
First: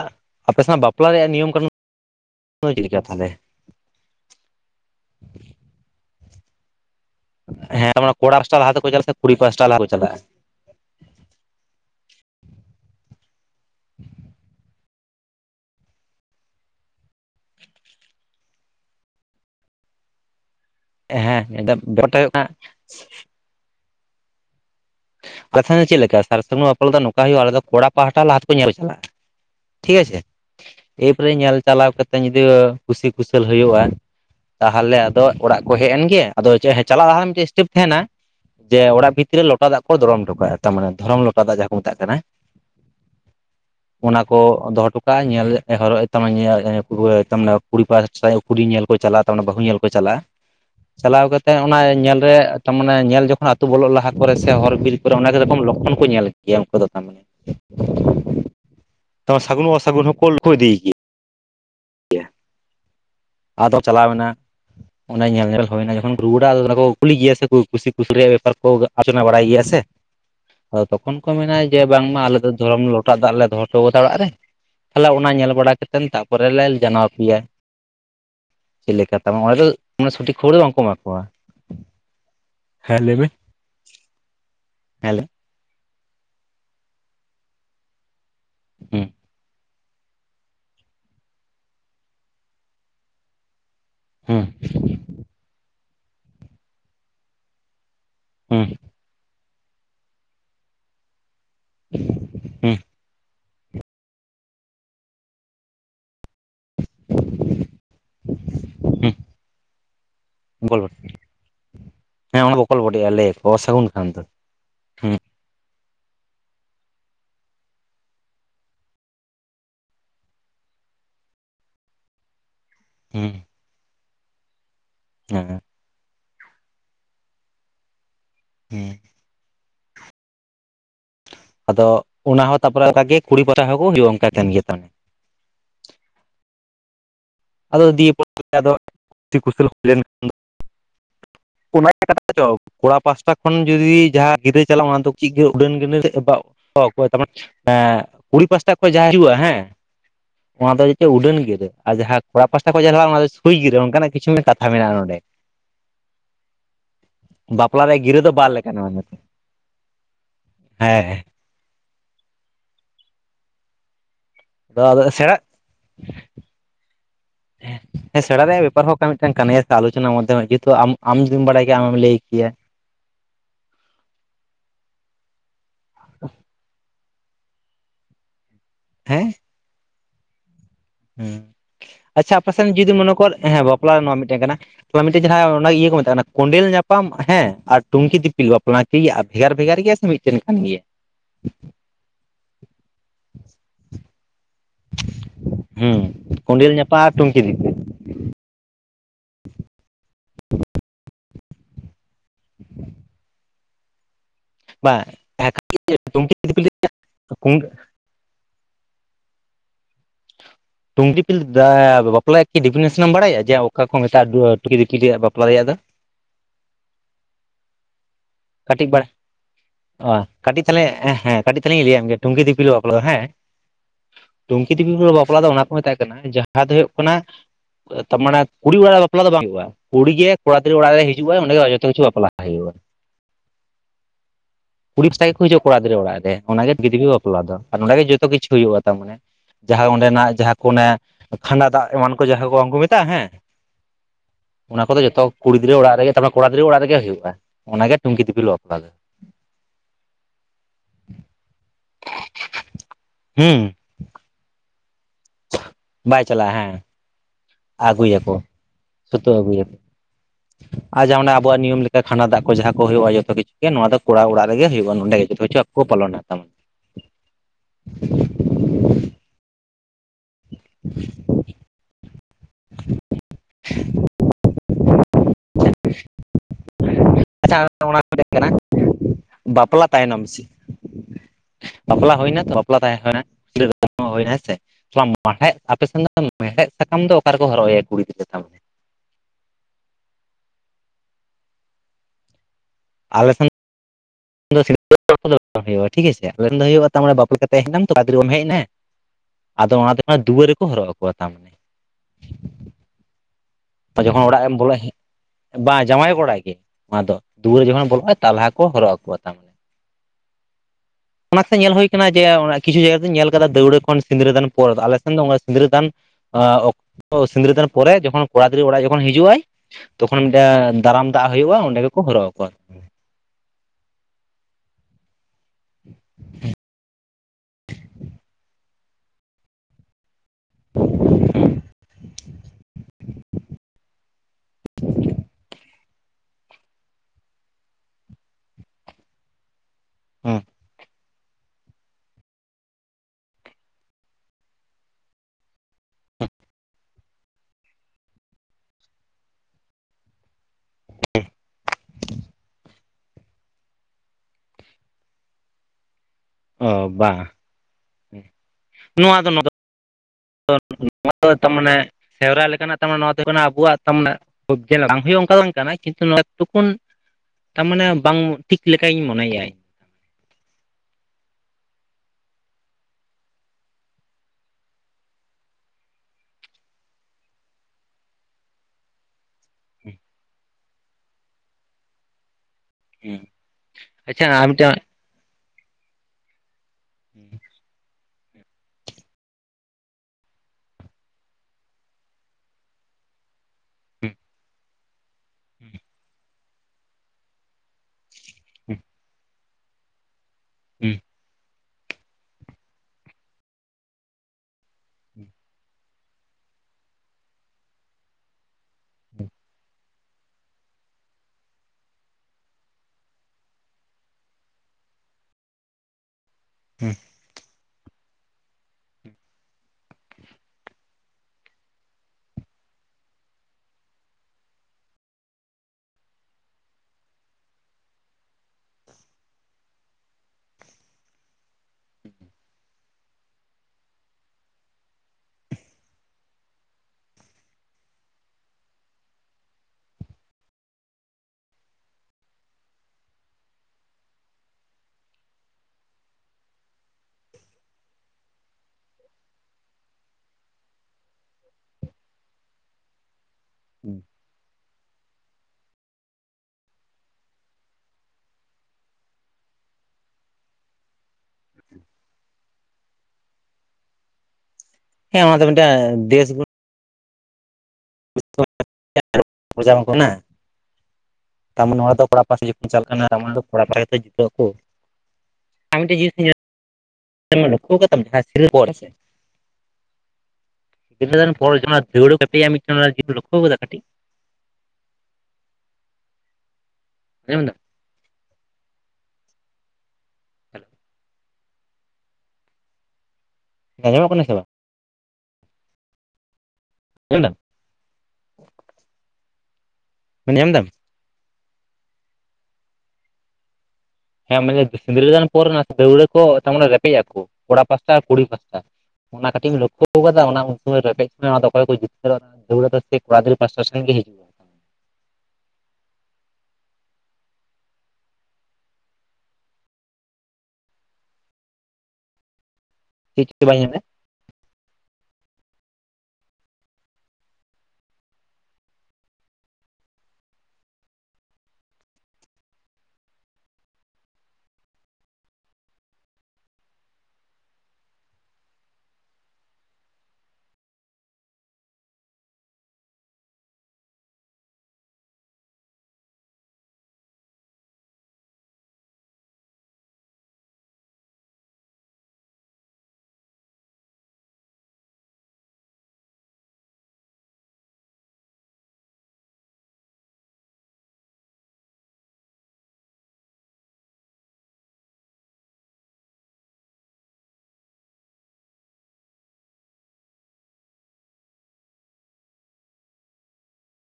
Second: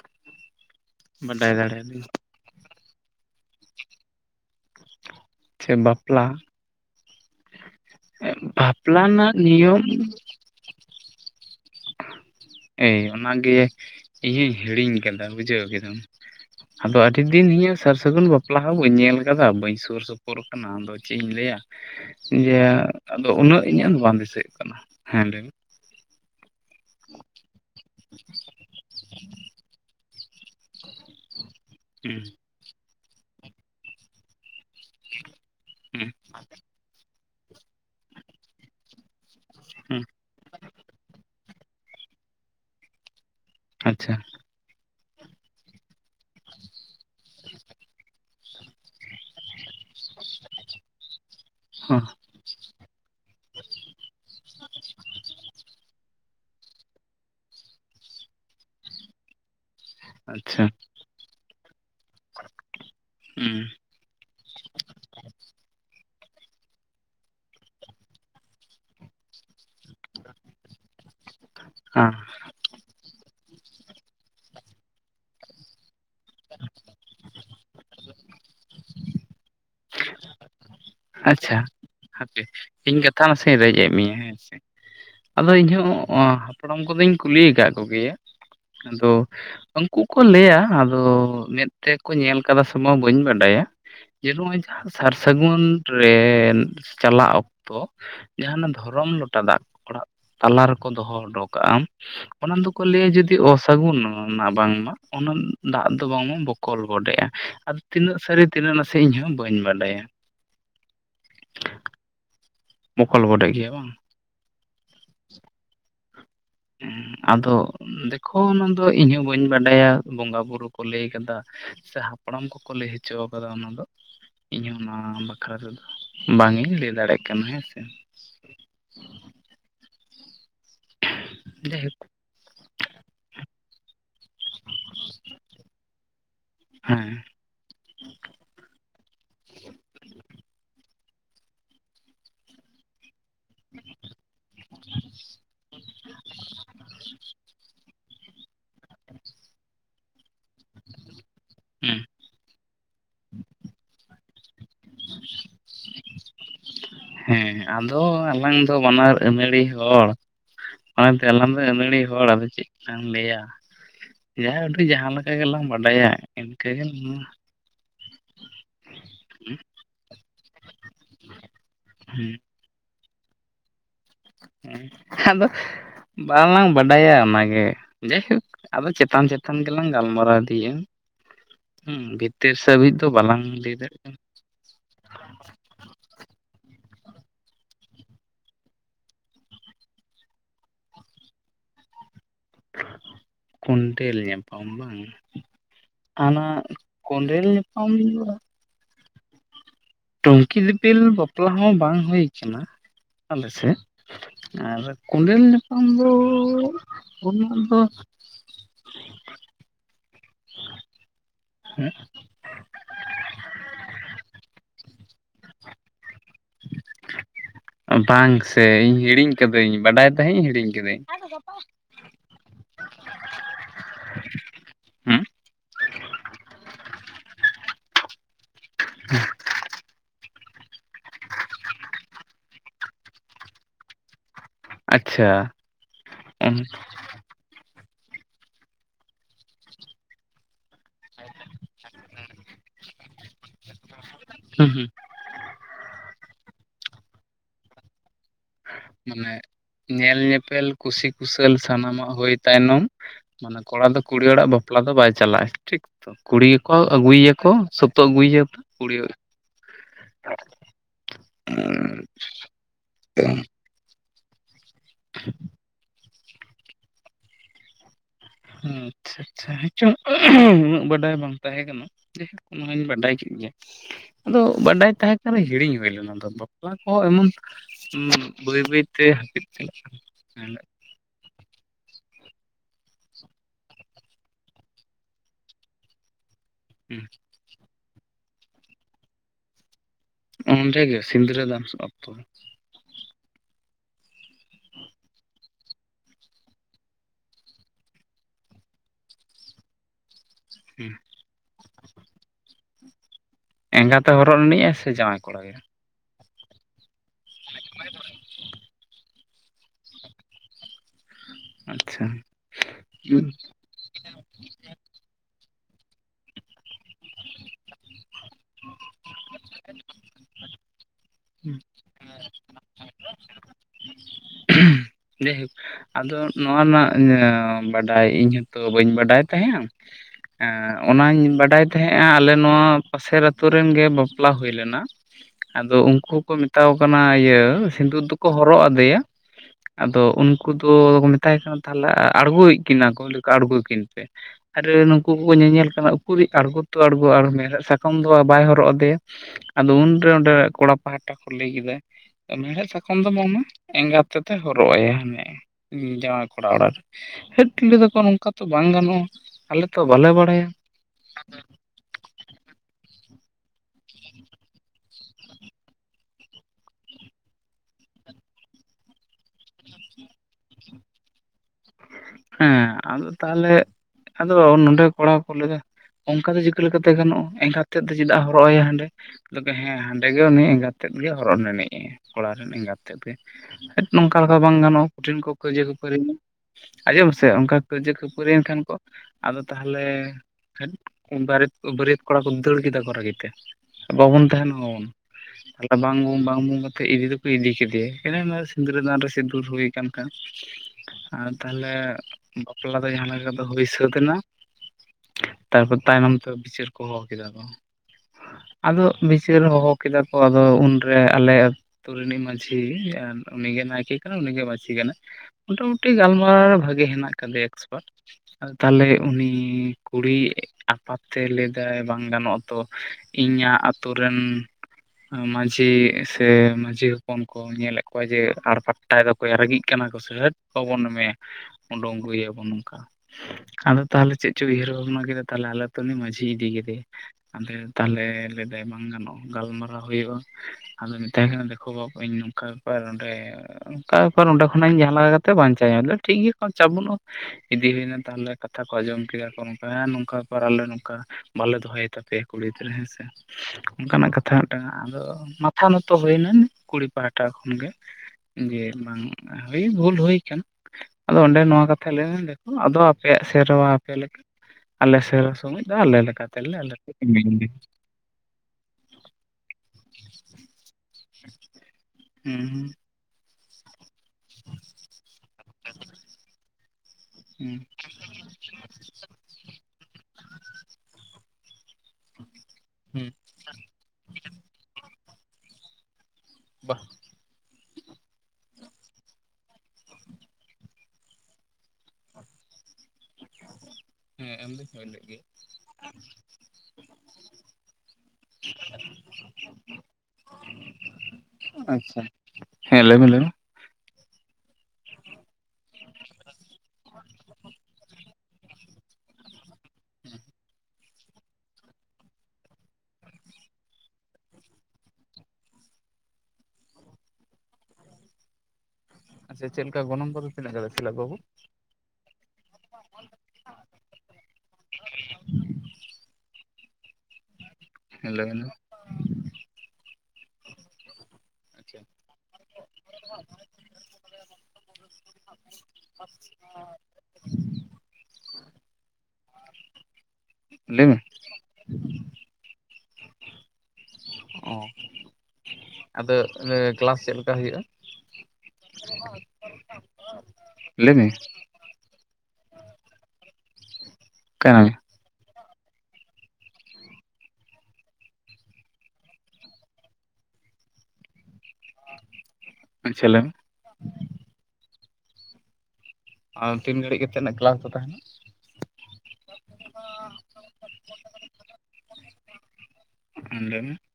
[SPEAKER 2] ᱟᱯᱮ ᱥᱮᱱᱟᱜ ᱵᱟᱯᱞᱟ ᱨᱮᱭᱟᱜ
[SPEAKER 1] ᱵᱟᱰᱟᱭ
[SPEAKER 2] ᱱᱤᱭᱚᱢ
[SPEAKER 1] ᱫᱟᱲᱮᱭᱟᱫᱟᱹᱧ
[SPEAKER 2] [inaudible] ᱪᱮᱫᱠᱟ ᱛᱟᱦᱚᱞᱮ
[SPEAKER 1] ᱥᱮ ᱵᱟᱯᱞᱟ
[SPEAKER 2] ᱦᱮᱸ ᱠᱚᱲᱟ ᱯᱟᱥᱴᱟ ᱞᱟᱦᱟ ᱛᱮᱠᱚ
[SPEAKER 1] ᱵᱟᱯᱞᱟ
[SPEAKER 2] ᱪᱟᱞᱟᱜᱼᱟ ᱥᱮ
[SPEAKER 1] ᱨᱮᱱᱟᱜ
[SPEAKER 2] ᱠᱩᱲᱤ ᱯᱟᱥᱴᱟ ᱞᱟᱦᱟ
[SPEAKER 1] ᱱᱤᱭᱚᱢ
[SPEAKER 2] ᱠᱚ ᱪᱟᱞᱟᱜᱼᱟ
[SPEAKER 1] ᱮᱭ ᱚᱱᱟᱜᱮ ᱤᱧᱤᱧ ᱦᱤᱲᱤᱧ ᱠᱟᱫᱟ ᱵᱩᱡᱷᱟᱹᱣ ᱠᱮᱫᱟᱢ ᱟᱫᱚ ᱟᱹᱰᱤ ᱫᱤᱱ ᱤᱧᱤᱭᱟᱹ ᱥᱟᱨ ᱥᱟᱹᱜᱩᱱ ᱵᱟᱯᱞᱟ ᱦᱚᱸ ᱵᱟᱹᱧ ᱧᱮᱞ ᱟᱠᱟᱫᱟ ᱵᱟᱹᱧ ᱥᱩᱨ ᱥᱩᱯᱩᱨ ᱟᱠᱟᱱᱟ ᱟᱫᱚ ᱪᱮᱫ ᱤᱧ
[SPEAKER 2] ᱦᱮᱸ
[SPEAKER 1] ᱞᱟᱹᱭᱟ
[SPEAKER 2] ᱵᱮᱯᱟᱨᱴᱟ ᱦᱩᱭᱩᱜ ᱠᱟᱱᱟ
[SPEAKER 1] ᱤᱭᱟᱹ ᱟᱫᱚ ᱩᱱᱟᱹᱜ ᱤᱧᱟᱹᱜ ᱫᱚ ᱵᱟᱝ ᱫᱤᱥᱟᱹᱭ ᱠᱟᱱᱟ ᱦᱮᱸ ᱞᱟᱹᱭ ᱵᱤᱱ
[SPEAKER 2] [unintelligible] ᱪᱮᱫ ᱞᱮᱠᱟ ᱥᱟᱨᱥᱟᱹᱜ ᱵᱟᱯᱞᱟᱫᱟ ᱱᱚᱝᱠᱟ ᱦᱩᱭᱩᱜᱼᱟ ᱟᱞᱮ ᱫᱚ ᱠᱚᱲᱟ ᱯᱟᱦᱴᱟ ᱞᱟᱦᱟ ᱛᱮ ᱠᱚ ᱧᱮᱞ ᱪᱟᱞᱟᱜᱼᱟ ᱴᱷᱤᱠ ᱟᱪᱷᱮ ᱮᱯᱨᱮ ᱧᱮᱞ ᱪᱟᱞᱟᱣ
[SPEAKER 1] ᱦᱩᱸ
[SPEAKER 2] ᱠᱟᱛᱮᱫ [unintelligible] ᱠᱩᱥᱤ ᱠᱩᱥᱟᱹᱞ ᱦᱩᱭᱩᱜᱼᱟ ᱛᱟᱦᱚᱞᱮ ᱟᱫᱚ ᱚᱲᱟᱜ ᱠᱚ ᱦᱮᱡ ᱮᱱ
[SPEAKER 1] ᱦᱩᱸ
[SPEAKER 2] ᱜᱮ ᱟᱫᱚ ᱪᱮᱫ ᱦᱮ ᱪᱟᱞᱟᱜ ᱞᱟᱦᱟ ᱨᱮ [unintelligible] ᱛᱟᱦᱮᱱᱟ ᱡᱮ ᱚᱲᱟᱜ ᱵᱷᱤᱛᱨᱤ ᱨᱮ ᱞᱚᱴᱟ ᱫᱟᱜ ᱠᱚ
[SPEAKER 1] ᱦᱩᱸ
[SPEAKER 2] ᱫᱷᱚᱨᱚᱢ ᱦᱚᱴᱚᱜᱠᱟᱜᱟ ᱛᱟᱨ ᱢᱟᱱᱮ ᱫᱷᱚᱨᱚᱢ ᱞᱚᱴᱟ ᱫᱟᱜ ᱡᱟᱦᱟᱸ ᱠᱚ ᱢᱮᱛᱟᱜ ᱠᱟᱱᱟ᱾
[SPEAKER 1] ᱟᱪᱪᱷᱟ
[SPEAKER 2] ᱚᱱᱟ ᱠᱚ ᱫᱚᱦᱚ ᱦᱚᱴᱚ ᱠᱟᱜᱼᱟ ᱧᱮᱞ [unintelligible] ᱧᱮᱞ [unintelligible] ᱛᱟᱨ ᱢᱟᱱᱮ ᱠᱩᱲᱤ ᱯᱟ- [unintelligible] ᱠᱩᱲᱤ ᱧᱮᱞ ᱠᱚ ᱪᱟᱞᱟᱜᱼᱟ ᱛᱟᱨᱢᱟᱱᱮ ᱵᱟᱹᱦᱩ ᱧᱮᱞ ᱠᱚ ᱪᱟᱞᱟᱜᱼᱟ ᱾ ᱪᱟᱞᱟᱣ ᱠᱟᱛᱮ ᱚᱱᱟ
[SPEAKER 1] ᱦᱚᱸ
[SPEAKER 2] ᱧᱮᱞ ᱨᱮ ᱛᱟ ᱢᱟᱱᱮ ᱧᱮᱞ ᱡᱚᱠᱷᱚᱱᱛᱳ ᱵᱚᱞᱚᱜ ᱞᱟᱦᱟ ᱠᱚᱨᱮ ᱥᱮ ᱦᱚᱨ ᱵᱤᱨ ᱠᱚᱨᱮ ᱚᱱᱟ ᱜᱮ ᱨᱚᱠᱚᱢ ᱞᱚᱠᱷᱚᱱ ᱠᱚ ᱧᱮᱞ ᱠᱮᱭᱟ ᱩᱱᱠᱩ ᱫᱚ ᱛᱟᱨ ᱢᱟᱱᱮ ᱛᱚ ᱥᱟᱜᱩᱱ ᱚᱥᱟᱜᱩᱱ ᱦᱚᱸ [inaudible]
[SPEAKER 1] ᱟᱪᱪᱷᱟ
[SPEAKER 2] ᱤᱫᱤ ᱜᱤᱭᱟ
[SPEAKER 1] ᱦᱩᱸ
[SPEAKER 2] ᱟᱫᱚ ᱪᱟᱞᱟᱣ ᱮᱱᱟ ᱚᱱᱟ ᱧᱮᱞ ᱧᱮᱞ ᱦᱩᱭᱱᱟ ᱡᱚᱠᱷᱚᱱ ᱨᱩᱣᱟᱹᱲᱟ ᱚᱱᱟ ᱠᱚ ᱠᱩᱞᱤ ᱜᱮᱭᱟ ᱥᱮ ᱠᱩᱥᱤ ᱠᱩᱥ ᱨᱮᱭᱟᱜ ᱵᱮᱯᱟᱨ ᱠᱚ ᱟᱞᱳᱪᱚᱱᱟ ᱵᱟᱲᱟᱭ ᱜᱮᱭᱟ ᱥᱮ ᱟᱫᱚ ᱛᱚᱠᱷᱚᱱ ᱠᱚ ᱢᱮᱱᱟ ᱡᱮ
[SPEAKER 1] ᱦᱚᱸ
[SPEAKER 2] ᱵᱟᱝᱢᱟ ᱟᱞᱮ ᱫᱚ ᱫᱷᱚᱱ ᱚᱴᱟᱜ ᱫᱟᱜ ᱞᱮ ᱫᱚᱦᱚ ᱦᱚᱴᱚ ᱠᱟᱫᱟ ᱚᱲᱟᱜ ᱨᱮ ᱛᱟᱦᱚᱞᱮ ᱚᱱᱟ ᱧᱮᱞ ᱵᱟᱲᱟ ᱠᱟᱛᱮᱫ ᱛᱟᱨᱯᱚᱨᱮᱞ ᱞᱮ ᱡᱟᱱᱟᱣᱯᱮᱭᱟ ᱪᱮᱫ ᱞᱮᱠᱟ ᱛᱟᱢᱟ ᱚᱱᱟ ᱫᱚ ᱥᱚᱴᱷᱤᱠ ᱠᱷᱚᱵᱚᱨ ᱫᱚ ᱵᱟᱝ ᱠᱚ ᱮᱢᱟ ᱠᱚᱣᱟ
[SPEAKER 1] ᱟᱪᱪᱷᱟ ᱦᱟᱯᱮ ᱤᱧ
[SPEAKER 2] ᱦᱮᱸ ᱞᱟᱹᱭ
[SPEAKER 1] ᱠᱟᱛᱷᱟ
[SPEAKER 2] ᱢᱮ
[SPEAKER 1] ᱱᱟᱥᱮᱧ ᱨᱮᱡᱮᱫᱽ ᱢᱮᱭᱟ ᱦᱮᱸ ᱥᱮ
[SPEAKER 2] ᱦᱮᱸ ᱞᱟᱹᱭ
[SPEAKER 1] ᱟᱫᱚ ᱤᱧ ᱦᱚᱸ ᱦᱟᱯᱲᱟᱢ ᱠᱚᱫᱚᱧ ᱠᱩᱞᱤ ᱟᱠᱟᱜ ᱠᱚᱜᱮᱭᱟ
[SPEAKER 2] ᱦᱩᱸ
[SPEAKER 1] ᱟᱫᱚ [unintelligible] ᱠᱚ ᱞᱟᱹᱭᱟ ᱟᱫᱚ ᱢᱮᱫ ᱛᱮᱠᱚ ᱧᱮᱞ ᱠᱟᱫᱟ ᱥᱮ ᱵᱟᱝ ᱵᱟᱹᱧ ᱵᱟᱰᱟᱭᱟ ᱡᱮ
[SPEAKER 2] ᱦᱩᱸ
[SPEAKER 1] ᱱᱚᱜᱼᱚᱭ ᱡᱟᱦᱟᱸ ᱥᱟᱨ ᱥᱟᱹᱜᱩᱱ ᱨᱮᱻ ᱪᱟᱞᱟᱜ ᱚᱠᱛᱚ ᱡᱟᱦᱟ
[SPEAKER 2] ᱦᱩᱸ
[SPEAKER 1] ᱚᱱᱟ ᱫᱷᱚᱨᱚᱢ ᱞᱚᱴᱟ ᱫᱟᱜ ᱚᱲᱟᱜ ᱛᱟᱞᱟ ᱨᱮᱠᱚ ᱫᱚᱦᱚ ᱦᱚᱴᱚ ᱠᱟᱜᱼᱟ ᱚᱱᱟ ᱫᱚᱠᱚ ᱞᱟᱹᱭᱟ ᱡᱩᱫᱤ ᱚᱥᱟᱹᱜᱩᱱ ᱨᱮᱱᱟᱜ ᱵᱟᱝᱢᱟ ᱚᱱᱟ ᱫᱟᱜ ᱫᱚ ᱵᱟᱝᱢᱟ ᱵᱚᱠᱚᱞ ᱵᱚᱰᱮᱜᱼᱟ ᱛᱤᱱᱟᱹᱜ ᱥᱟᱹᱨᱤ ᱛᱤᱱᱟᱹᱜ ᱱᱟᱥᱮ ᱤᱧ ᱦᱚᱸ ᱵᱟᱹᱧ ᱵᱟᱰᱟᱭᱟ
[SPEAKER 2] [unintelligible] ᱦᱮ ᱚᱱᱟ ᱵᱚᱠᱟᱞ ᱵᱚᱰᱮ-ᱟ ᱞᱟᱹᱭ ᱟᱠᱚ ᱚᱥᱟᱹᱜᱩᱱ ᱠᱷᱟᱱ ᱫᱚ ᱦᱩᱸ
[SPEAKER 1] ᱦ [inaudible] ᱟᱫᱚ ᱫᱮᱠᱷᱳ ᱚᱱᱟ ᱫᱚ ᱤᱧ ᱦᱚᱸ ᱵᱟᱹᱧ ᱵᱟᱰᱟᱭᱟ ᱵᱚᱸᱜᱟ ᱵᱩᱨᱩ ᱠᱚ ᱞᱟᱹᱭ ᱠᱟᱫᱟ ᱥᱮ ᱦᱟᱯᱲᱟᱢ ᱠᱚᱠᱚ ᱞᱟᱹᱭ ᱦᱚᱪᱚ
[SPEAKER 2] ᱦᱩᱸ
[SPEAKER 1] ᱠᱟᱫᱟ ᱚᱱᱟ ᱫᱚ ᱤᱧᱦᱚ ᱱᱚᱣᱟ ᱵᱟᱠᱷᱨᱟ
[SPEAKER 2] ᱦᱮᱸ
[SPEAKER 1] ᱛᱮᱫᱚ ᱵᱟᱝ ᱤᱧ ᱞᱟᱹᱭ ᱫᱟᱲᱭᱟᱜ ᱠᱟᱱᱟ ᱦᱮᱸ ᱥᱮ
[SPEAKER 2] ᱦᱩᱸ ᱟᱫᱚ
[SPEAKER 1] ᱡᱟᱭᱦᱳᱠ
[SPEAKER 2] ᱚᱱᱟ ᱦᱚᱸ ᱛᱟᱨᱯᱚᱨᱮ ᱞᱮᱠᱟᱜᱮ ᱠᱩᱲᱤ ᱯᱟᱦᱴᱟ ᱦᱚᱸᱠᱚ ᱦᱩᱭᱩᱜ ᱚᱱᱠᱟ ᱠᱟᱱ ᱜᱮᱭᱟ ᱛᱟᱦᱚᱞᱮ
[SPEAKER 1] ᱦᱮᱸ
[SPEAKER 2] ᱟᱫᱚ ᱫᱤᱭᱮ [inaudible] [inaudible] ᱥᱟᱵᱠᱟᱜ ᱢᱮ ᱡᱩᱫᱤ ᱡᱟᱦᱟᱸ ᱜᱤᱫᱽᱨᱟᱹ ᱪᱟᱞᱟᱜᱼᱟ ᱚᱱᱟ ᱫᱚ [inaudible] ᱮᱻᱠᱩᱲᱤ ᱯᱟᱥᱴᱟ ᱠᱷᱚᱱ ᱡᱟᱦᱟᱸ ᱦᱤᱡᱩᱜᱼᱟ ᱦᱮᱸ ᱚᱱᱟ ᱫᱚ ᱩᱰᱟᱹᱱ ᱜᱤᱨᱟᱹ ᱟᱨ
[SPEAKER 1] ᱦᱮᱸ
[SPEAKER 2] ᱡᱟᱦᱟᱸ [unintelligible] [unintelligible] ᱥᱩᱭ ᱜᱤᱨᱟ ᱚᱱᱠᱟᱱᱟᱜ ᱠᱤᱪᱷᱩ ᱠᱟᱛᱷᱟ ᱢᱮᱱᱟᱜᱼᱟ ᱱᱚᱰᱮ
[SPEAKER 1] ᱦᱮᱸ
[SPEAKER 2] ᱵᱟᱯᱞᱟ ᱨᱮ
[SPEAKER 1] ᱟᱫᱚ
[SPEAKER 2] ᱜᱤᱨᱟᱹ ᱵᱟᱨ
[SPEAKER 1] ᱟᱞᱟᱝ ᱫᱚ
[SPEAKER 2] ᱞᱮᱠᱟᱱᱟ
[SPEAKER 1] ᱵᱟᱱᱟᱨ
[SPEAKER 2] ᱢᱮᱱᱛᱮ
[SPEAKER 1] ᱟᱹᱱᱟᱹᱲᱤ ᱦᱚᱲ [unintelligible] [unintelligible]
[SPEAKER 2] ᱦᱮᱸ
[SPEAKER 1] ᱪᱮᱫ ᱞᱟᱝ ᱞᱟᱹᱭᱟ ᱡᱟ ᱩᱰᱩᱡ
[SPEAKER 2] ᱟᱫᱚ
[SPEAKER 1] ᱡᱟᱦᱟᱸ ᱞᱮᱠᱟ
[SPEAKER 2] ᱥᱮᱬᱟ
[SPEAKER 1] ᱜᱮᱞᱟᱝ ᱵᱟᱰᱟᱭᱟ ᱤᱱᱠᱟᱹᱮ ᱜᱮᱞᱟᱝ ᱞᱮᱭᱟ
[SPEAKER 2] ᱦᱮᱸ ᱥᱮᱬᱟ ᱨᱮᱭᱟᱜ ᱵᱮᱯᱟᱨ ᱦᱚᱸ ᱠᱟᱱᱟ ᱢᱤᱫᱴᱟᱝ ᱠᱟᱱᱭᱟ ᱟᱞᱚᱪᱚᱱᱟ ᱢᱟᱫᱽᱫᱷ ᱡᱮᱦᱮᱛᱩ ᱟᱢᱟᱜ ᱟᱢ ᱡᱩᱫᱤᱢ ᱵᱟᱲᱟᱭ ᱠᱮᱭᱟ ᱟᱢᱮᱢ ᱞᱟᱹᱭ ᱠᱮᱭᱟ
[SPEAKER 1] ᱟᱫᱚ ᱵᱟᱝᱞᱟᱝ ᱵᱟᱰᱟᱭᱟ ᱚᱱᱟᱜᱮ ᱡᱟᱭᱦᱳᱠ ᱟᱫᱚ ᱪᱮᱛᱟᱱ
[SPEAKER 2] ᱦᱮᱸ
[SPEAKER 1] ᱪᱮᱛᱟᱱ ᱜᱮᱞᱟᱝ ᱜᱟᱞᱢᱟᱨᱟᱣ ᱤᱫᱤᱭᱼᱟ
[SPEAKER 2] ᱦᱩᱸ ᱟᱪᱪᱷᱟ ᱟᱯᱮ ᱥᱮᱱ ᱡᱩᱫᱤ
[SPEAKER 1] ᱫᱚ
[SPEAKER 2] ᱢᱚᱱᱮ ᱠᱚᱨ
[SPEAKER 1] ᱵᱟᱞᱟᱝ
[SPEAKER 2] ᱦᱮᱸ
[SPEAKER 1] ᱞᱟᱹᱭ
[SPEAKER 2] ᱵᱟᱯᱞᱟ
[SPEAKER 1] ᱫᱟᱲᱮᱭᱟᱜ
[SPEAKER 2] ᱨᱮ ᱱᱚᱣᱟ ᱢᱤᱫᱴᱮᱱ ᱠᱟᱱᱟ ᱛᱚ ᱢᱤᱫᱴᱮᱱ ᱡᱟᱦᱟᱸ ᱚᱱᱟ ᱤᱭᱟᱹ ᱠᱚ ᱢᱮᱛᱟᱜ ᱠᱟᱱᱟ ᱠᱚᱸᱰᱮᱞ ᱧᱟᱯᱟᱢ ᱦᱮᱸ ᱟᱨ ᱴᱩᱝᱠᱤ ᱫᱤᱯᱤᱞ ᱵᱟᱯᱞᱟ ᱴᱷᱠᱜᱤᱭᱟ ᱵᱷᱮᱜᱟᱨᱼᱵᱷᱮᱜᱟᱨ ᱜᱮᱭᱟ ᱥᱮ ᱢᱤᱫᱴᱮᱱ ᱠᱟᱱ ᱜᱮᱭᱟ
[SPEAKER 1] [unintelligible] ᱠᱳᱰᱮᱞ ᱧᱟᱯᱟᱢ [unintelligible] ᱵᱟᱝ
[SPEAKER 2] ᱦᱩᱸ
[SPEAKER 1] ᱦᱟᱱᱟ
[SPEAKER 2] ᱠᱚᱸᱰᱮᱞ ᱧᱟᱯᱟᱢ ᱟᱨ ᱴᱩᱝᱠᱤ
[SPEAKER 1] ᱠᱚᱸᱰᱮᱮᱞ
[SPEAKER 2] ᱫᱤᱯᱤᱞ
[SPEAKER 1] ᱧᱟᱯᱟᱢ ᱫᱚ ᱴᱩᱝᱠᱤ ᱫᱤᱯᱤᱞ ᱵᱟᱯᱞᱟ ᱦᱚᱸ ᱵᱟᱝ ᱦᱩᱭ ᱟᱠᱟᱱᱟ ᱟᱞᱮ ᱥᱮᱫ ᱟᱨ
[SPEAKER 2] ᱵᱟᱝ
[SPEAKER 1] ᱠᱚᱸᱰᱮᱞ ᱧᱟᱯᱟᱢ ᱫᱚᱻ
[SPEAKER 2] ᱴᱩᱝᱠᱤ ᱫᱤᱯᱤᱞ
[SPEAKER 1] ᱩᱱᱟᱹᱜ ᱫᱚ
[SPEAKER 2] ᱴᱩᱝ ᱫᱤᱯᱤᱞ ᱫᱟ ᱵᱟᱯᱞᱟ ᱤ ᱰᱤᱯᱷᱤᱱᱮᱥᱚᱱᱮ ᱮᱢ ᱵᱟᱲᱟᱭᱟ ᱡᱮ ᱚᱠᱟ ᱠᱚ ᱢᱮᱛᱟᱜᱼᱟ ᱴᱠᱤᱠᱤ ᱫᱤᱯᱤᱞ ᱨᱮᱭᱟᱜ ᱵᱟᱯᱞᱟ ᱨᱮᱭᱟᱜ ᱫᱚ
[SPEAKER 1] ᱵᱟᱝ ᱥᱮ
[SPEAKER 2] ᱠᱟᱹᱴᱤᱡ
[SPEAKER 1] ᱤᱧ
[SPEAKER 2] ᱵᱟᱲᱟᱭ
[SPEAKER 1] ᱦᱤᱲᱤᱧ ᱠᱟᱹᱫᱟᱹᱧ ᱵᱟᱰᱟᱭ ᱛᱟᱦᱮᱸᱫᱟᱧ ᱦᱤᱲᱤᱧ ᱠᱤᱫᱟᱹᱧ
[SPEAKER 2] ᱦᱮᱸ ᱠᱟᱹᱴᱤ ᱛᱟᱦᱚᱞᱮ ᱞᱟᱹᱭᱟᱢ ᱜᱮᱭᱟ ᱴᱩᱝᱠ ᱫᱤᱯᱤᱞ ᱵᱟᱯᱞᱟ ᱦᱮᱸ ᱴᱩᱝᱠᱤ ᱛᱤᱯᱤ ᱠᱚ
[SPEAKER 1] ᱦᱩᱸ
[SPEAKER 2] ᱵᱟᱯᱞᱟ ᱫᱚ ᱚᱱᱟ ᱠᱚ ᱢᱮᱛᱟᱜ ᱠᱟᱱᱟ ᱡᱟᱦᱟᱸ ᱫᱚ ᱦᱩᱭᱩᱜ ᱠᱟᱱᱟ ᱢᱟᱱᱮ [unintelligible] ᱠᱩᱲᱤ ᱚᱲᱟᱜ ᱨᱮ ᱵᱟᱯᱞᱟ ᱫᱚ ᱵᱟᱝ ᱦᱩᱭᱩᱜᱼᱟ ᱠᱩᱲᱤ ᱜᱮ ᱠᱚᱲᱟ ᱜᱤᱫᱲᱟ ᱚᱲᱟᱜ ᱨᱮ ᱦᱤᱡᱩᱜᱼᱟ ᱚᱸᱰᱮ ᱜᱮ ᱡᱚᱛᱚ ᱠᱤᱪᱷᱩ ᱵᱟᱯᱞᱟ ᱦᱩᱭᱩᱜᱼᱟ ᱠᱩᱲᱤ ᱯᱟᱥᱴᱟ
[SPEAKER 1] ᱟᱪᱪᱷᱟ
[SPEAKER 2] ᱜᱮᱠᱚ ᱦᱤᱡᱩᱜᱼᱟ ᱠᱚᱲᱟ ᱜᱤᱫᱽᱨᱟᱹᱲ ᱨᱮ
[SPEAKER 1] ᱦᱩᱸ
[SPEAKER 2] ᱚᱱᱟᱜᱮ ᱜᱤᱫᱽᱨᱟᱹ ᱵᱟᱯᱞᱟ ᱫᱚ ᱟᱨ ᱱᱚᱸᱰᱮ ᱜᱮ ᱡᱚᱛᱚ ᱠᱤᱪᱷᱩ ᱦᱩᱭᱩᱜᱼᱟ ᱛᱟ ᱢᱟᱱᱮ ᱡᱟᱦᱟᱸ ᱚᱸᱰᱮᱱᱟᱜ ᱡᱟᱦᱟᱸ ᱠᱚ ᱚᱱᱮ ᱠᱷᱟᱸᱰᱟ ᱫᱟᱜ ᱮᱢᱟᱱ ᱠᱚ ᱡᱟᱦᱟᱸ ᱠᱚ ᱩᱱ ᱠᱚ ᱢᱮᱛᱟᱜᱼᱟ ᱦᱮᱸ
[SPEAKER 1] ᱦᱩᱸ
[SPEAKER 2] ᱚᱱᱟ ᱠᱚᱫᱚ ᱡᱚᱛᱚ ᱠᱩᱲᱤ ᱜᱤᱫᱽᱨᱟᱹ ᱚᱲᱟᱜ ᱨᱮᱜ ᱛᱟᱨᱯᱚᱨ ᱠᱚᱲᱟ ᱜᱤᱫᱽᱨᱟᱹ ᱚᱲᱟᱜ ᱛᱮᱜᱮ ᱦᱩᱭᱩᱜᱼᱟ ᱚᱱᱟᱜᱮ ᱴᱩᱝᱠᱤ ᱫᱤᱯᱤ ᱞᱚᱜᱼᱟ!
[SPEAKER 1] ᱢᱟᱱᱮ ᱧᱮᱞ ᱧᱮᱯᱮᱞ ᱠᱩᱥᱤ ᱠᱩᱥᱟᱹᱞ ᱥᱟᱱᱟᱢᱟᱜ ᱦᱩᱭ ᱛᱟᱭᱱᱚᱢ ᱢᱟᱱᱮ
[SPEAKER 2] ᱦᱩᱸ
[SPEAKER 1] ᱠᱚᱲᱟ ᱫᱚ ᱠᱩᱲᱤ ᱦᱚᱲᱟᱜ ᱵᱟᱯᱞᱟ ᱫᱚ ᱵᱟᱭ ᱪᱟᱞᱟᱜᱼᱟ ᱴᱷᱤᱠ ᱛᱚ
[SPEAKER 2] ᱵᱟᱭ
[SPEAKER 1] ᱠᱩᱲᱤ
[SPEAKER 2] ᱪᱟᱞᱟᱜᱼᱟ ᱦᱮᱸ
[SPEAKER 1] ᱜᱮᱠᱚ ᱟᱹᱜᱩᱭᱮᱭᱟᱠᱚ ᱥᱳᱛᱚ ᱟᱹᱜᱩᱭᱟᱠᱚ ᱠᱩᱲᱤ
[SPEAKER 2] ᱥᱩᱛᱟᱹ ᱟᱹᱜᱩᱭᱟᱠᱚ ᱟᱨ ᱡᱟᱦᱟᱸ ᱚᱵᱮ ᱟᱵᱚᱣᱟᱜ ᱱᱤᱭᱚᱢ ᱞᱮᱠᱟ ᱠᱷᱟᱸᱟᱱᱟᱰᱟ ᱫᱟᱜ ᱠᱚ ᱡᱟᱦᱟᱸ ᱠᱚ ᱦᱩᱭᱩᱜᱼᱟ ᱡᱚᱛᱚ ᱠᱤᱪᱷᱩ ᱱᱚᱣᱟ ᱫᱚ ᱠᱚᱲᱟ ᱚᱲᱟᱜ ᱨᱮᱜᱮ ᱦᱩᱭᱩᱜᱼᱟ ᱱᱚᱰᱮ ᱜᱮ ᱡᱚᱛᱚ ᱠᱤᱪᱷᱩ ᱟᱠᱚ ᱠᱚ ᱯᱟᱞᱚᱱ ᱦᱟ ᱛᱟᱢᱟ
[SPEAKER 1] ᱟᱪᱪᱷᱟ ᱟᱪᱪᱷᱟ ᱦᱸᱮᱪᱚᱝ [unintelligible] ᱩᱱᱟᱹᱜ ᱵᱟᱰᱟᱭ ᱵᱟᱝ ᱛᱟᱦᱮᱸ ᱠᱟᱱᱟ [unintelligible] ᱦᱚᱧ ᱵᱟᱰᱟᱭ ᱠᱮᱫ ᱜᱮᱭᱟ ᱟᱫᱚ ᱵᱟᱰᱟᱭ ᱛᱟᱦᱮᱸ [unintelligible] ᱦᱤᱲᱤᱧ ᱦᱩᱭ ᱞᱮᱱᱟ ᱵᱟᱯᱞᱟ ᱠᱚᱦᱚᱸ ᱮᱢᱚᱱ
[SPEAKER 2] ᱟᱪᱪᱷᱟ ᱚᱱᱟ
[SPEAKER 1] ᱦᱩᱸ
[SPEAKER 2] ᱢᱤᱫᱴᱮᱱ ᱠᱟᱱᱟ
[SPEAKER 1] ᱵᱟᱹᱭ ᱵᱟᱹᱭᱛᱮ ᱦᱟᱹᱯᱤᱫ ᱪᱟᱞᱟᱜ
[SPEAKER 2] ᱵᱟᱯᱞᱟ ᱛᱟᱭᱱᱚᱢ ᱥᱮ
[SPEAKER 1] ᱠᱟᱱᱟ [unintelligible]
[SPEAKER 2] ᱵᱟᱯᱞᱟ ᱦᱩᱭᱱᱟ ᱛᱚ ᱵᱟᱯᱞᱟ ᱛᱟᱦᱮᱸ ᱦᱩᱭᱱᱟ [unintelligible] ᱦᱩᱭᱱᱟ ᱦᱮᱸᱥ ᱥᱮ [unintelligible] ᱟᱯᱮ ᱥᱮᱱ ᱫᱚ ᱢᱮᱲᱦᱮᱫ
[SPEAKER 1] ᱦᱩᱸ
[SPEAKER 2] ᱥᱟᱠᱟᱢ ᱫᱚ ᱚᱠᱟᱨᱮᱠᱚ ᱦᱚᱨᱚᱜᱮᱭᱟ ᱠᱩᱲᱤ ᱜᱤᱫᱽᱟᱹ ᱛᱟᱢ
[SPEAKER 1] ᱚᱸᱰᱮ ᱜᱮ ᱥᱤᱫᱽᱨᱟᱹᱫᱟᱱ ᱚᱠᱛᱚ
[SPEAKER 2] ᱟᱞᱮᱥᱮᱱ [inaudible] ᱦᱩᱭᱩᱜᱼᱟ ᱴᱷᱤᱠ ᱟᱪᱷ ᱟᱞᱮᱱ ᱫᱚ ᱦᱩᱭᱩᱜᱼᱟ ᱛᱟᱨᱢᱟᱱᱮ ᱵᱟᱯᱞᱟ ᱠᱟᱛᱮ ᱦᱮᱡ ᱮᱱᱟᱢ ᱛᱚ [unintelligible] ᱫᱩᱢ ᱦᱮᱡ ᱮᱱᱟ ᱟᱫᱚ ᱚᱱᱟ ᱫᱚ ᱫᱩᱣᱟᱹᱨ ᱨᱮ ᱠᱚ ᱦᱚᱨᱚᱜ ᱟᱠᱚᱣᱟ ᱛᱟᱨ ᱢᱟᱱᱮ
[SPEAKER 1] ᱮᱸᱜᱟᱛᱮ
[SPEAKER 2] ᱡᱚᱠᱷᱚᱱ
[SPEAKER 1] ᱦᱚᱨᱚᱜ
[SPEAKER 2] ᱚᱲᱟᱜ ᱮᱢ [unintelligible]
[SPEAKER 1] ᱞᱮᱱᱤᱡᱼᱟ
[SPEAKER 2] ᱵᱚᱞᱚ
[SPEAKER 1] ᱥᱮ ᱡᱟᱶᱟᱭ ᱠᱚᱲᱟ ᱜᱮ
[SPEAKER 2] ᱵᱟᱡ ᱡᱟᱶᱟᱭ ᱠᱚᱲᱟᱜ ᱜᱮ ᱱᱚᱣᱟ ᱫᱚ ᱫᱩᱣᱟᱹᱨ ᱨᱮ ᱡᱚᱠᱷᱚᱱ ᱵᱚᱞᱚᱜᱼᱟ ᱛᱟᱞᱦᱟ ᱠᱚ ᱦᱚᱨᱚᱜ ᱟᱠᱚᱣᱟ [unintelligible] ᱚᱱᱟᱛᱮ ᱧᱮᱞ ᱦᱩᱭ
[SPEAKER 1] ᱟᱪᱪᱷᱟ
[SPEAKER 2] ᱠᱟᱱᱟ ᱡᱮ ᱠᱤᱪᱷᱩ ᱡᱟᱭᱜᱟ ᱛᱧ ᱧᱮᱞ ᱠᱟᱫᱟ ᱫᱟᱹᱣᱲᱟᱹ ᱠᱷᱚᱱ ᱥᱤᱸᱝᱫᱽᱨᱟᱹ ᱫᱟᱱ ᱯᱚᱨ ᱟᱞᱮ ᱥᱮᱱ ᱫᱚ ᱥᱤᱸᱫᱩᱨ ᱫᱟᱱ ᱚᱠᱛᱚ ᱥᱤᱸᱫᱩᱨ ᱫᱟᱱ ᱯᱚᱨᱮ ᱡᱚᱠᱷᱚᱱ ᱠᱚᱲᱟ ᱜᱤᱫᱽᱨᱟᱹ ᱚᱲᱟᱜ ᱡᱚᱠᱷᱚᱱ ᱦᱤᱡᱩᱜ ᱟᱭ ᱛᱚᱠᱷᱚᱱ ᱢᱤᱫᱴᱮᱱ ᱫᱟᱨᱟᱢ ᱫᱟᱜ ᱦᱩᱭᱩᱜᱼᱟ ᱚᱸᱰᱮ ᱜᱮ ᱠᱚ ᱦᱚᱨᱚᱜ ᱟᱠᱚᱣᱟ
[SPEAKER 1] [unintelligible] ᱡᱟᱭᱦᱳᱠ ᱟᱫᱚ ᱱᱚᱣᱟ ᱨᱮᱱᱟᱜ ᱵᱟᱰᱟᱭ ᱤᱧ ᱦᱚᱛᱚ ᱛᱚ ᱵᱟᱹᱧ ᱵᱟᱰᱟᱭ ᱛᱟᱦᱮᱸᱼᱟ ᱮᱸᱻ ᱚᱱᱟᱧ ᱵᱟᱰᱟᱭ ᱛᱟᱦᱮᱸᱼᱟ ᱟᱞᱮ ᱱᱚᱣᱟ ᱯᱟᱥᱮᱨ ᱟᱹᱛᱩᱳ ᱨᱮᱱ ᱜᱮ ᱵᱟᱯᱞᱟ ᱦᱩᱭ ᱞᱮᱱᱟ ᱟᱫᱚ ᱩᱱᱠᱩ ᱦᱚᱸᱠᱚ ᱢᱮᱛᱟᱟᱣ ᱠᱟᱱᱟ ᱤᱭᱟᱹ ᱥᱤᱸᱫᱩᱨ ᱫᱚ ᱠᱚ ᱦᱚᱨᱚᱜ ᱟᱫᱮᱭᱟ ᱟᱫᱚ
[SPEAKER 2] ᱦᱚᱸ
[SPEAKER 1] ᱩᱱᱠᱩ ᱫᱚ ᱠᱚ ᱢᱮᱛᱟᱭ ᱠᱟᱱᱟ ᱛᱟᱦᱚᱞᱮ ᱟᱬᱜᱚ ᱭᱮᱫ ᱠᱤᱱᱟᱹ ᱠᱚ ᱞᱮᱭᱫᱟᱠᱚ ᱟᱬᱜᱳ ᱠᱤᱱ ᱯᱮ ᱟᱨᱮ ᱱᱩᱠᱩ ᱠᱚ ᱠᱚ ᱧᱮᱧᱮᱞ ᱠᱟᱱᱟ ᱩᱠᱩᱨᱤᱡ ᱟᱬᱜᱳ ᱛᱚ ᱟᱬᱜᱳ ᱟᱨᱦᱚᱸ ᱢᱮᱨᱦᱮᱫ ᱥᱟᱠᱟᱢ ᱫᱚ ᱵᱟᱭ ᱦᱚᱨᱚᱜ ᱟᱫᱮᱭᱟ ᱟᱫᱚ ᱩᱱᱨᱮ ᱚᱸᱰᱮ ᱠᱚᱲᱟ ᱯᱟᱦᱴᱟ ᱠᱚ ᱞᱟᱹᱭ ᱠᱮᱫᱟ ᱢᱮᱲᱦᱮᱫ ᱥᱟᱠᱟᱚᱢ ᱫᱚ ᱵᱟᱝᱢᱟ ᱮᱸᱜᱟᱛ ᱛᱟᱛᱮ ᱦᱚᱨᱚᱜ ᱟᱭᱟᱭ ᱦᱮ ᱡᱟᱶᱟᱭ ᱠᱚᱲᱟ
[SPEAKER 2] ᱚ
[SPEAKER 1] ᱚᱲᱟᱜ
[SPEAKER 2] ᱵᱟᱝ
[SPEAKER 1] ᱨᱮ ᱦᱮᱡ ᱴᱤᱞ ᱛᱟᱠᱚ ᱱᱚᱝᱠᱟ ᱛᱚ ᱵᱟᱝ ᱜᱟᱱᱚᱜᱼᱟ ᱟᱞᱮ ᱛᱚ ᱵᱟᱞᱮ ᱵᱟᱲᱟᱭᱟ
[SPEAKER 2] [unintelligible] ᱱᱚᱣᱟ ᱫᱚ ᱛᱟᱨ ᱢᱟᱱᱮ ᱥᱮᱣᱨᱟ ᱞᱮᱠᱟᱱᱟᱜ ᱛ ᱢᱟᱱᱮ ᱱᱚᱣᱟ ᱫᱚ ᱦᱩᱭᱩᱜ ᱠᱟᱱᱟ ᱟᱵᱚᱣᱟᱜ ᱛᱟᱨᱢᱟᱱᱮ [inaudible] ᱵᱟᱝ ᱦᱩᱭᱩᱜ ᱚᱱᱠᱟ ᱫᱚ ᱵᱟᱝ ᱠᱤᱱᱛᱩ ᱱᱚᱸᱰᱮ ᱴᱩᱠᱩᱱ ᱛᱟᱨᱢᱟᱱᱮ ᱵᱟᱝ ᱴᱷᱤᱠ ᱞᱮᱠᱟᱧ ᱢᱚᱱᱮ ᱭᱮᱜ-ᱟᱭ
[SPEAKER 1] ᱦᱮᱸ ᱟᱫᱚ ᱛᱟᱦᱚᱞᱮ ᱟᱫᱚ ᱱᱚᱰᱮ ᱠᱚᱲᱟ ᱠᱚ ᱠᱚ ᱞᱟᱹᱭᱟ ᱚᱱᱠᱟ ᱫᱚ ᱪᱤᱠᱟᱹ ᱞᱮᱠᱟᱛᱮ ᱜᱟᱱᱚᱜᱼᱟ ᱮᱸᱜᱟᱛ ᱛᱮᱫ ᱫᱚ ᱪᱮᱫᱟᱜ ᱮ ᱦᱚᱨᱚᱜ ᱟᱭᱟ ᱦᱟᱸᱰᱮ [unintelligible] ᱦᱮᱸ ᱦᱟᱸᱰᱮ ᱜᱮ ᱩᱱᱤ ᱮᱸᱜᱟᱛ ᱛᱮᱛ ᱜᱮ ᱦᱚᱨᱚᱜ ᱢᱮᱱᱮᱜᱼᱟᱭ ᱠᱚᱲᱟᱨ ᱨᱮᱱ ᱮᱸᱜᱟᱛ
[SPEAKER 2] ᱦᱩᱸ
[SPEAKER 1] ᱱᱚᱝᱠᱟ
[SPEAKER 2] ᱟᱪᱪᱷᱟ
[SPEAKER 1] ᱞᱮᱠᱟ
[SPEAKER 2] ᱟᱨ
[SPEAKER 1] ᱵᱟᱝ
[SPEAKER 2] ᱢᱤᱫᱴᱟᱝ
[SPEAKER 1] ᱜᱟᱱᱚᱜ-ᱟ ᱠᱩᱴᱷᱤᱱ ᱠᱚ ᱠᱟᱹᱭᱡᱟᱹ ᱠᱷᱟᱹᱯᱟᱹᱨᱤ ᱮᱱᱟ ᱟᱸᱡᱚᱢ ᱢᱮ ᱥᱮ ᱚᱱᱠᱟ ᱠᱟᱹᱭᱡᱟᱹ ᱠᱷᱟᱹᱯᱟᱹᱨᱤ ᱮᱱ ᱠᱷᱟᱱ ᱠᱚ ᱟᱫᱚ ᱛᱟᱦᱚᱞᱮ ᱵᱟᱹᱨᱮᱛ ᱵᱟᱹᱨᱭᱟᱹᱛ ᱠᱚᱲᱟ ᱠᱚ ᱫᱟᱹᱲ ᱠᱮᱫᱟ ᱠᱚ ᱨᱟᱹᱜᱤ ᱛᱮ ᱵᱟᱵᱚᱱ ᱛᱟᱦᱮᱱᱟ ᱟᱵᱚᱱ ᱛᱟᱦᱚᱞᱮ ᱵᱷᱟᱝ ᱵᱷᱩᱝ ᱵᱩ ᱠᱟᱛᱮᱫ ᱤᱫᱤ ᱫᱚ ᱠᱚ ᱤᱫᱤ ᱠᱮᱫᱮᱭᱟ ᱥᱤᱸᱫᱽᱨᱟᱹ ᱫᱟᱱ ᱨᱮ ᱥᱫᱩᱨ ᱦᱩᱭ ᱠᱟᱱ ᱠᱷᱟᱱ ᱟᱪᱪᱷᱟ [inaudible]
[SPEAKER 2] ᱦᱩᱸ
[SPEAKER 1] ᱟᱨ ᱛᱟᱦᱚᱞᱮ ᱵᱟᱯᱞᱟ ᱫᱚ ᱡᱟᱦᱟᱸ ᱞᱮᱠᱟ ᱠᱟᱛᱮ ᱦᱩᱭ ᱥᱟᱹᱛ ᱮᱱᱟ ᱛᱟᱨᱯᱚᱨ ᱛᱟᱭᱱᱚᱢ ᱛᱮ ᱵᱤᱪᱟᱹᱨ ᱠᱚ ᱦᱚᱦᱚ ᱠᱮᱫᱟ ᱠᱚ ᱟᱫᱚ ᱵᱤᱪᱟᱹᱨ ᱦᱚᱦᱚ ᱠᱮᱫᱟ ᱠᱚ ᱟᱫᱚ ᱩᱱᱨᱮ ᱟᱞᱮ ᱟᱛᱳ ᱨᱤᱱᱤᱡ ᱢᱟᱺᱡᱷᱤ ᱩᱱᱤᱜᱮ ᱱᱟᱭᱠᱮ ᱠᱟᱱᱟ ᱩᱱᱤᱜᱮ ᱢᱪᱷᱤ ᱠᱟᱱᱟᱭ ᱢᱚᱴᱟ ᱢᱩᱴᱤ ᱜᱟᱞᱢᱟᱨᱟᱣ ᱨᱮ ᱵᱷᱟᱜᱮ ᱦᱮᱱᱟᱜ ᱟᱠᱟᱫᱮᱭᱟ ᱮᱠᱥᱯᱟᱨᱴ ᱛᱟᱦᱚᱞᱮ ᱩᱱᱤ ᱠᱩᱲᱤ ᱟᱯᱟᱛ ᱛᱮᱫ ᱞᱟᱹᱭᱫᱟᱭ ᱵᱟᱝ ᱜᱟᱱᱚᱜ-ᱟ ᱛᱚ ᱤᱧᱟᱹᱜ ᱟᱛᱳ ᱨᱮᱱ ᱢᱟᱟᱹᱡᱷᱤ ᱥᱮ ᱢᱟᱹᱡᱷᱤ ᱦᱚᱯᱚᱱ ᱠᱚ ᱧᱮᱞᱮᱫ ᱠᱚᱣᱟ ᱡᱮ ᱟᱲ ᱯᱷᱟᱴᱟᱭ ᱫᱚᱠᱚ ᱭᱟ ᱨᱟᱸᱜᱤᱜ ᱠᱟᱱᱟ ᱠᱚ ᱥᱟ ᱦᱟᱹᱴ ᱦᱚᱵᱚᱱ ᱮᱢᱮᱭᱟ ᱩᱰᱩᱝ ᱟᱹᱜᱩᱭ ᱟᱵᱚᱱ ᱱᱚᱝᱠᱟ ᱟᱫᱚ ᱛᱟᱦᱚᱞᱮ ᱪᱮᱫ ᱪᱚ ᱩᱭᱦᱟᱹᱨ ᱵᱷᱟᱵᱽᱱᱟ ᱠᱮᱫᱟ ᱛᱟᱦᱚᱞᱮ ᱟᱞᱮ ᱟᱛᱳ ᱨᱤᱱᱤᱡ ᱢᱟᱺᱡᱷᱤ ᱤᱫᱤ ᱠᱮᱫᱮᱭᱟ ᱟᱫᱚ ᱛᱟᱦᱞᱮ ᱞᱟᱭ ᱵᱟᱝ ᱜᱟᱱᱚᱜ-ᱟ ᱜᱟᱞᱢᱟᱨᱟᱣ ᱦᱩᱭᱩᱜ-ᱟ ᱟᱫᱚ ᱢᱮᱛᱟᱭ ᱠᱟᱱᱟ ᱫᱮᱠᱷᱚ ᱵᱟᱵ ᱤᱧ ᱱᱚᱝᱠᱟ ᱵᱮᱯᱟᱨ ᱚᱸᱰᱮ ᱱᱚᱝᱠᱟ ᱵᱮᱯᱟᱨ ᱚᱸᱰᱮ ᱠᱷᱚᱱᱟᱜ ᱤᱧ ᱡᱟᱦᱟᱸ ᱞᱮᱠᱟ ᱠᱟᱛᱮ ᱛᱮ ᱵᱟᱧᱪᱟᱭᱟ ᱵᱚᱞᱮ ᱴᱷᱤᱠ ᱜᱮᱭᱟ ᱠᱳᱱᱳ ᱪᱟᱯ ᱵᱟᱹᱱᱩᱜ-ᱟ ᱤᱫᱤ ᱦᱩᱭ ᱮᱱᱟ ᱛᱟᱦᱚᱞᱮ ᱠᱟᱛᱷᱟ ᱠᱚ ᱟᱸᱡᱚᱢ ᱠᱮᱫᱮᱭᱟ ᱠᱚ ᱱᱚᱠᱟ ᱦᱮᱸ ᱱᱚᱝᱠ ᱟᱵᱟᱨ ᱟᱞᱮ ᱱᱚᱝᱠᱟ ᱵᱟᱞᱮ ᱫᱚᱦᱚᱭ ᱛᱟᱯᱮᱭᱟ ᱠᱩᱲᱤ ᱜᱤᱫᱽᱨᱟᱹ ᱦᱮᱸ ᱥᱮ ᱚᱱᱠᱟᱱᱟᱜ ᱠᱟᱛᱷᱟ ᱢᱤᱫᱴᱟᱝ ᱟᱫᱚ ᱢᱟᱛᱷᱟ ᱱᱚᱛᱚ ᱦᱩᱭᱱᱟ ᱠᱩᱲᱤ ᱯᱟᱦᱴᱟ ᱠᱷᱚᱱ ᱜᱮ ᱫᱤᱭᱮ ᱵᱟᱝ ᱦᱩᱭ ᱵᱷᱩᱞ ᱦᱩᱭ ᱟᱫᱚ ᱚᱸᱰᱮ ᱱᱚᱣᱟ ᱠᱟᱛᱷᱟ ᱞᱮᱹᱭᱫᱟ ᱫᱮᱠᱷᱩᱱ ᱟᱫᱚ ᱟᱯᱮᱭᱟᱜ ᱥᱮᱨᱣᱟ ᱟᱯᱮ ᱞᱮᱠᱟ ᱟᱞᱮ
[SPEAKER 2] ᱦᱮᱸ
[SPEAKER 1] ᱥᱮᱨᱣᱟ
[SPEAKER 2] ᱚᱱᱟ
[SPEAKER 1] ᱥᱚᱢᱚᱭ ᱫᱚ ᱟᱞᱮ
[SPEAKER 2] ᱢᱤᱫᱴᱟᱝ ᱫᱮᱥ ᱜᱩᱱ
[SPEAKER 1] ᱛᱮᱞᱮ [unintelligible]
[SPEAKER 2] [unintelligible] ᱠᱟᱱᱟ ᱛᱟᱢᱟᱱᱮ [unintelligible] ᱡᱩᱴᱟᱹᱣ ᱟᱠᱚ
[SPEAKER 1] ᱦᱩᱸ
[SPEAKER 2] [unintelligible] ᱟᱨ ᱢᱤᱫᱴᱟᱝ ᱡᱤᱱᱤᱥ ᱤᱧ ᱧᱮᱞ
[SPEAKER 1] ᱦᱩᱸ
[SPEAKER 2] [unintelligible] [unintelligible] ᱞᱚᱠᱠᱷᱚ
[SPEAKER 1] ᱦᱩᱸ
[SPEAKER 2] ᱠᱟᱫᱟ ᱠᱟᱹᱴᱤᱡ
[SPEAKER 1] ᱵᱟᱦ
[SPEAKER 2] ᱟᱸᱡᱚᱢᱫᱟ ᱟᱸᱡᱚᱢᱚᱜ ᱠᱟᱱᱟ
[SPEAKER 1] ᱦᱮᱸ
[SPEAKER 2] ᱥᱮ ᱵᱟᱝ
[SPEAKER 1] ᱮᱢ ᱫᱩᱧ ᱦᱚᱭ ᱞᱮᱫ ᱜᱮᱭᱟ
[SPEAKER 2] ᱟᱡᱚᱢ ᱫᱟᱢ
[SPEAKER 1] [unintelligible]
[SPEAKER 2] ᱧᱟᱢ ᱫᱟᱢ
[SPEAKER 1] ᱟᱪᱪᱷᱟ ᱦᱮᱸ ᱞᱟᱹᱭᱢᱮ ᱞᱟᱹᱭᱢᱮ
[SPEAKER 2] ᱦᱮᱸ ᱢᱟᱱᱮ ᱥᱤᱸᱫᱽᱨᱟᱹ ᱫᱟᱱ ᱯᱚᱨ ᱚᱱᱟ ᱫᱟᱹᱣᱲᱟᱹ ᱠᱚ ᱢᱟᱱᱮ ᱨᱮᱯᱮᱡ ᱟᱠᱚ ᱠᱚᱲᱟ ᱯᱟᱥᱴᱟ ᱠᱩᱲᱤ ᱯᱟᱥᱴᱟ ᱚᱱᱟ ᱠᱟᱹᱴᱤᱡ ᱮᱢ ᱞᱚᱠᱠᱷᱚ ᱟᱠᱟᱫᱟ ᱚᱱᱟ ᱩᱱ ᱥᱚᱢᱚᱭ ᱨᱮᱯᱮᱡ ᱥᱚᱢᱚᱭ ᱚᱠᱚᱭ ᱠᱚ ᱡᱤᱛᱠᱟᱹᱨᱚᱜ ᱠᱟᱱᱟ ᱫᱟᱹᱣᱲᱟᱹ ᱫᱚ ᱥᱮ ᱠᱚ ᱠᱩᱲᱟ ᱜᱤᱫᱽᱨᱟᱹ ᱯᱟᱥᱴᱟ ᱥᱮᱱ ᱜᱮ ᱦᱮᱡ ᱮᱱᱟ
[SPEAKER 1] ᱪᱮᱫ ᱞᱮᱠᱟ ᱜᱚᱱᱚᱝ ᱠᱚᱫᱚ ᱛᱤᱱᱟᱹ ᱠᱟᱛᱮ ᱛᱤᱞᱠᱟ ᱵᱟᱵᱩ
[SPEAKER 2] [unintelligible]
[SPEAKER 1] [unintelligible] ᱦᱮᱞᱳ ᱮᱞᱳ ᱟᱪᱪᱷᱟ [unintelligible] ᱞᱟᱹᱭ ᱢᱮ ᱚ ᱟᱫᱚ ᱟᱹ ᱠᱞᱟᱥ ᱪᱮᱜ ᱞᱮᱠᱟ ᱦᱩᱭᱩᱜ-ᱟ ᱞᱟᱹᱭ ᱢᱮ [unintelligible] ᱟᱪᱪᱟᱞ ᱞᱟᱹᱭᱢᱮ ᱟᱹ ᱛᱤᱱ ᱜᱷᱟᱹᱲᱤᱡ ᱠᱟᱛᱮᱜ ᱱᱟᱜ ᱠᱞᱟᱥ ᱫᱚ ᱛᱟᱦᱮᱱᱟ [unintelligible]